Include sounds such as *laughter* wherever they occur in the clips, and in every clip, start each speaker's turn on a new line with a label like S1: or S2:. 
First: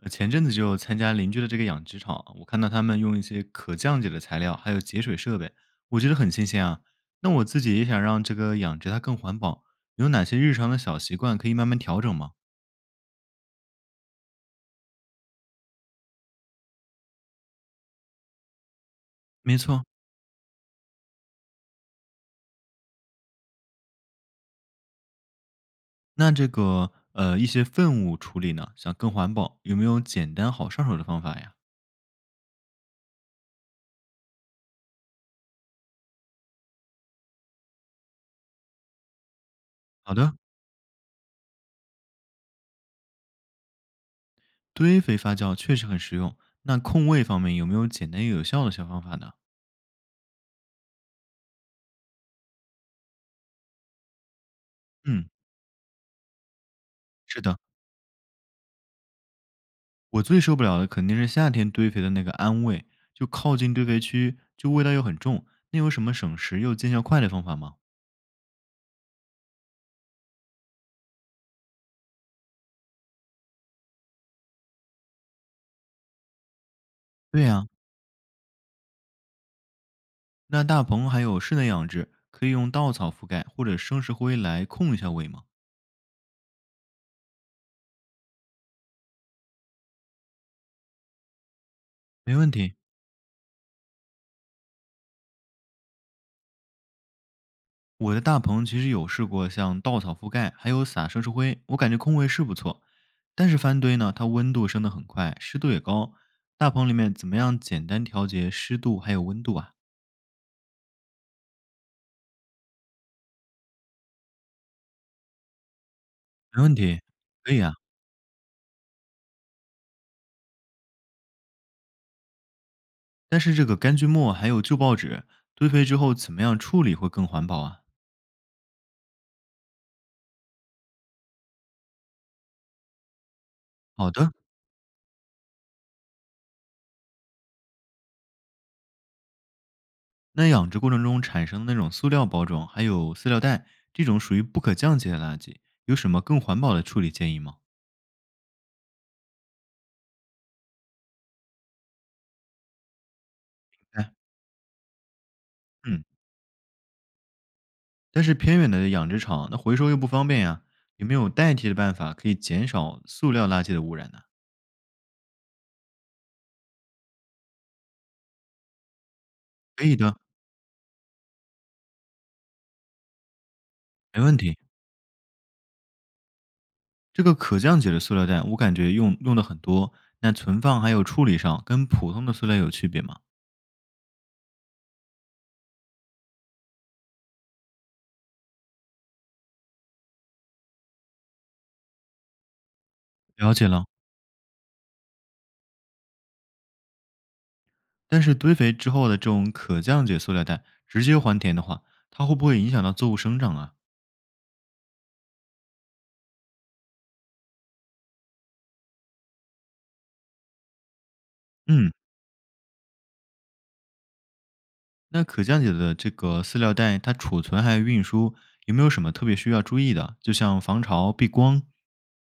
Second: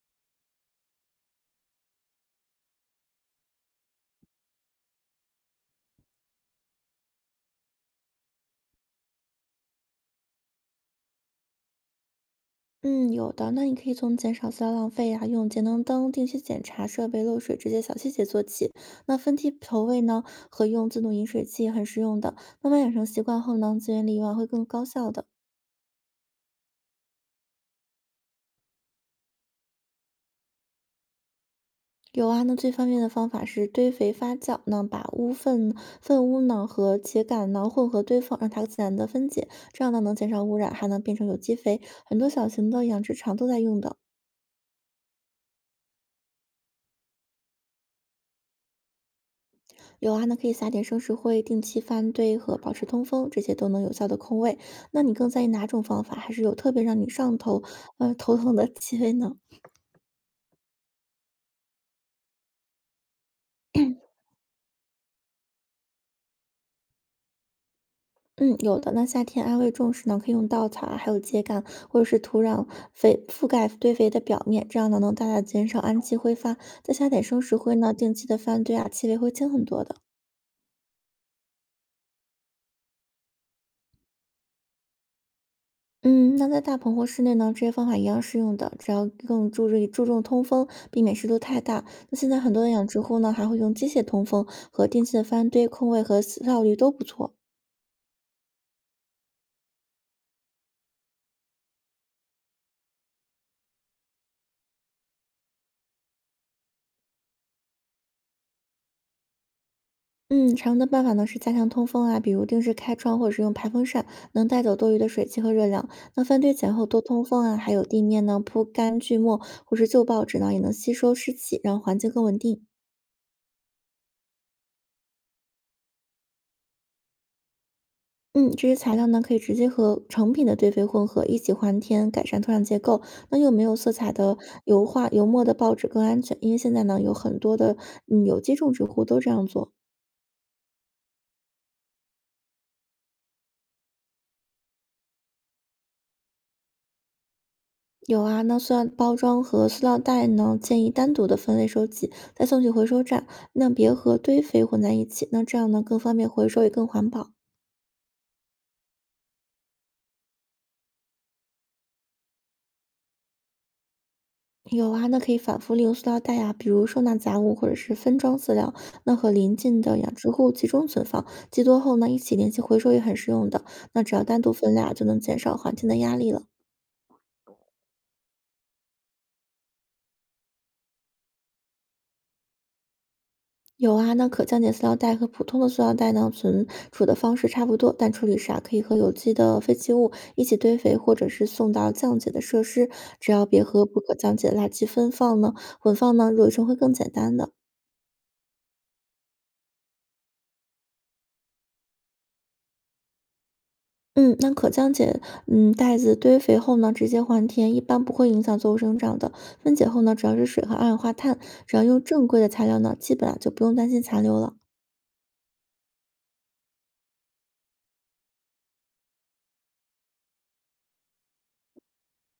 S1: 前阵子就参加邻居的这个养殖场，我看到他们用一些可降解的材料，还有节水设备，我觉得很新鲜啊。那我自己也想让这个养殖它更环保，有哪些日常的小习惯可以慢慢调整吗？
S2: 嗯，有的。那你可以从减少塑料浪费呀、用节能灯定期检查设备漏水这些小细节做起。那分批
S1: 没
S2: 投
S1: 错，
S2: 喂呢，和用自动饮水器很实用的。慢慢养成习惯后呢，资源利用啊会更高效的。
S1: 那这个一些粪物处理呢，想更环保，有没有简单好上手的方法呀？
S2: 有啊，那最方便的方法是堆肥发酵，那把污粪、粪污呢和秸秆呢混合堆放，让它自然的分解，这样呢能
S1: 好
S2: 减
S1: 的，
S2: 少污染，还能变成有机肥。很多小型的养殖场都在用的。
S1: 堆肥发酵确实很实用。那控位方面有没有简单又有效的小方法呢？
S2: 有啊，那可以撒点生石灰、定期翻堆和保持通风，这些都能有效的控味。那你
S1: 嗯，
S2: 更在意哪种方法？还是有特别让你上
S1: 是的，
S2: 头头疼的 *laughs* 气味呢？
S1: 我最受不了的肯定是夏天堆肥的那个氨味，就靠近堆肥区，就味道又很重。那有什么省时又见效快的方法吗？
S2: 嗯，有的。那夏天安慰重时呢，可以用稻草啊，还有秸秆或者是土壤肥覆盖堆肥的表面，这样呢能大大减少氨气挥发。再撒点生
S1: 对
S2: 石
S1: 呀、
S2: 灰呢，定期的翻堆啊，气味会轻很多的。
S1: 那大棚还有室内养殖，可以用稻草覆盖或者生石灰来控一下味吗？
S2: 嗯，那在大棚或室内呢，这些方法一样适用的，只要更注意注重通风，避免湿度太大。那现
S1: 没
S2: 在
S1: 问
S2: 很多的
S1: 题，
S2: 养殖户呢，还会用机械通风和定期的翻堆、空位和效率都不错。
S1: 我的大棚其实有试过像稻草覆盖，还有撒生石灰，我感觉控味是不错。但是翻堆呢，它温度升得很快，湿度也高。大棚里面怎么样简单调节湿度还有温度啊？
S2: 嗯，常用的办法呢是加强通风啊，比如定时开窗或者是用排风扇，能带走多余的水汽和热量。那翻堆
S1: 没
S2: 前
S1: 问
S2: 后
S1: 题，
S2: 多通风
S1: 可
S2: 啊，
S1: 以
S2: 还
S1: 啊。
S2: 有地面呢铺干锯末或是旧报纸呢，也能吸收湿气，让环境更稳定。
S1: 但是这个干菌末还有旧报纸堆肥之后，怎么样处理会更环保啊？
S2: 嗯，这些材料呢，可以直接和成品的堆肥混合，一起还田，改善土壤结构。那又没有色彩
S1: 好的，
S2: 的油画、油墨的报纸更安全，因为现在呢，有很多的有机种植户都这样做。
S1: 那养殖过程中产生的那种塑料包装还有塑料袋，这种属于不可降解的垃圾，有什么更环保的处理建议吗？
S2: 有啊，那塑料包装和塑料袋呢，建议单独的分类收集，再送去回收站，那别
S1: 哎，
S2: 和堆肥混在一起。那这样呢，更
S1: 嗯，
S2: 方便回收，也更环保。
S1: 但是偏远的养殖场那回收又不方便呀，有没有代替的办法可以减少塑料垃圾的污染呢？
S2: 有啊，那可以反复利用塑料袋呀，比如收纳杂物或者是分装饲料，那和邻近
S1: 可以
S2: 的养
S1: 的，
S2: 殖户集中存放，集多后呢一起联系回收也很实用的。那只
S1: 没
S2: 要
S1: 问
S2: 单独
S1: 题。
S2: 分类啊就能减少环境的压力了。
S1: 这个可降解的塑料袋，我感觉用的很多，那存放还有处理上跟普通的塑料有区别吗？
S2: 有啊，那可降解塑料袋和普通的塑料袋呢存储的方式差不多，但处理时啊可以和有机的废弃物一起堆肥，或者是送到降解的设施，只要
S1: 了
S2: 别
S1: 解
S2: 和
S1: 了。
S2: 不可降解的垃圾分放呢混放呢，回收会更简单的。
S1: 但是堆肥之后的这种可降解塑料袋直接还田的话，它会不会影响到作物生长啊？
S2: 嗯，那可降解袋子堆肥后呢，直接还田，一般不会影响作物生长的。分解后呢，主要是水和二氧化碳，只要
S1: 嗯，
S2: 用正规的材料呢，基本上就不用担心残留了。
S1: 那可降解的这个塑料袋，它储存还有运输有没有什么特别需要注意的？就像防潮、避光，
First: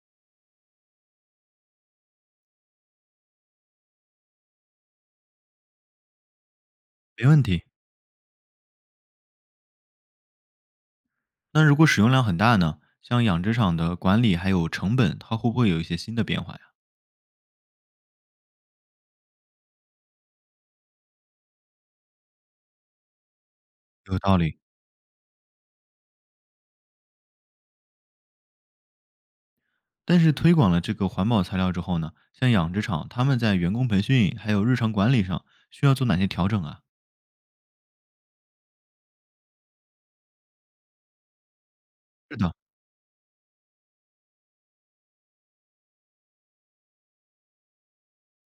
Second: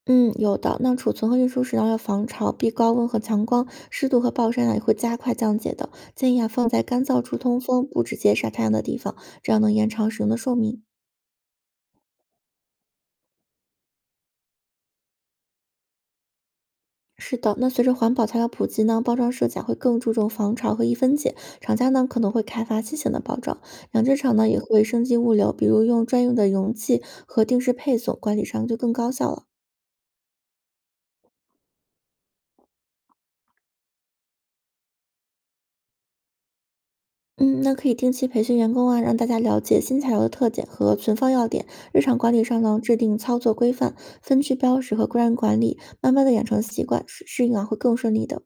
S2: 嗯，有的。那储存和运输时呢，要防潮、避高温和强光，湿度和暴晒呢，也会加快降解的。建议啊放在干燥
S1: 没
S2: 处
S1: 问
S2: 通
S1: 题。
S2: 风、不直接晒太阳的地方，这样能延长使用的寿命。
S1: 那如果使用量很大呢？像养殖场的管理还有成本，它会不会有一些新的变化呀？
S2: 是的，那随着环保材料普及呢，包装设计啊会更注重防潮和易分解，厂家呢可能会开发新型的包装，养殖
S1: 有
S2: 场
S1: 道
S2: 呢也
S1: 理。
S2: 会升级物流，比如用专用的容器和定时配送，管理上就更高效了。
S1: 但是推广了这个环保材料之后呢，像养殖场他们在员工培训还有日常管理上需要做哪些调整啊？
S2: 嗯，那可以定期培训员工啊，让大家了解新材料的特点和存放要点。日常管
S1: 是
S2: 理
S1: 的。
S2: 上呢，制定操作规范、分区标识和规范管理，慢慢的养成习惯，适应啊会更顺利的。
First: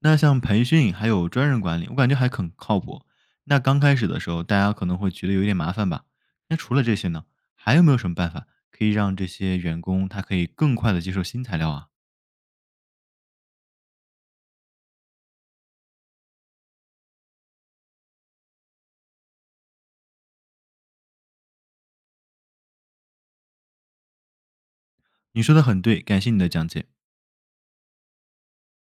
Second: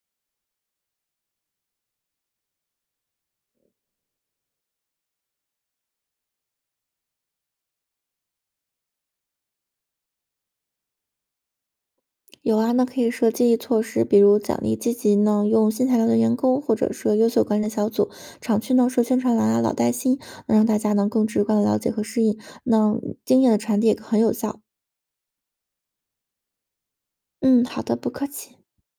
S1: 那像培训还有专人管理，我感觉还很靠谱。那刚开始的时候，大家可能会觉得有点麻烦吧？那除了这些呢，还有没有什么办法可以让这些员工他可以更快的接受新材料啊？
S2: 有啊，那可以设激励措施，比如奖励积极呢，用新材料的员工，或者说优秀管理小组。厂区呢设宣传栏啊，老带新，能让大家呢更直观的了解和适应。那经验的传递也很有效。
S1: 你说的很对，感谢你的讲解。
S2: 嗯，好的，不客气。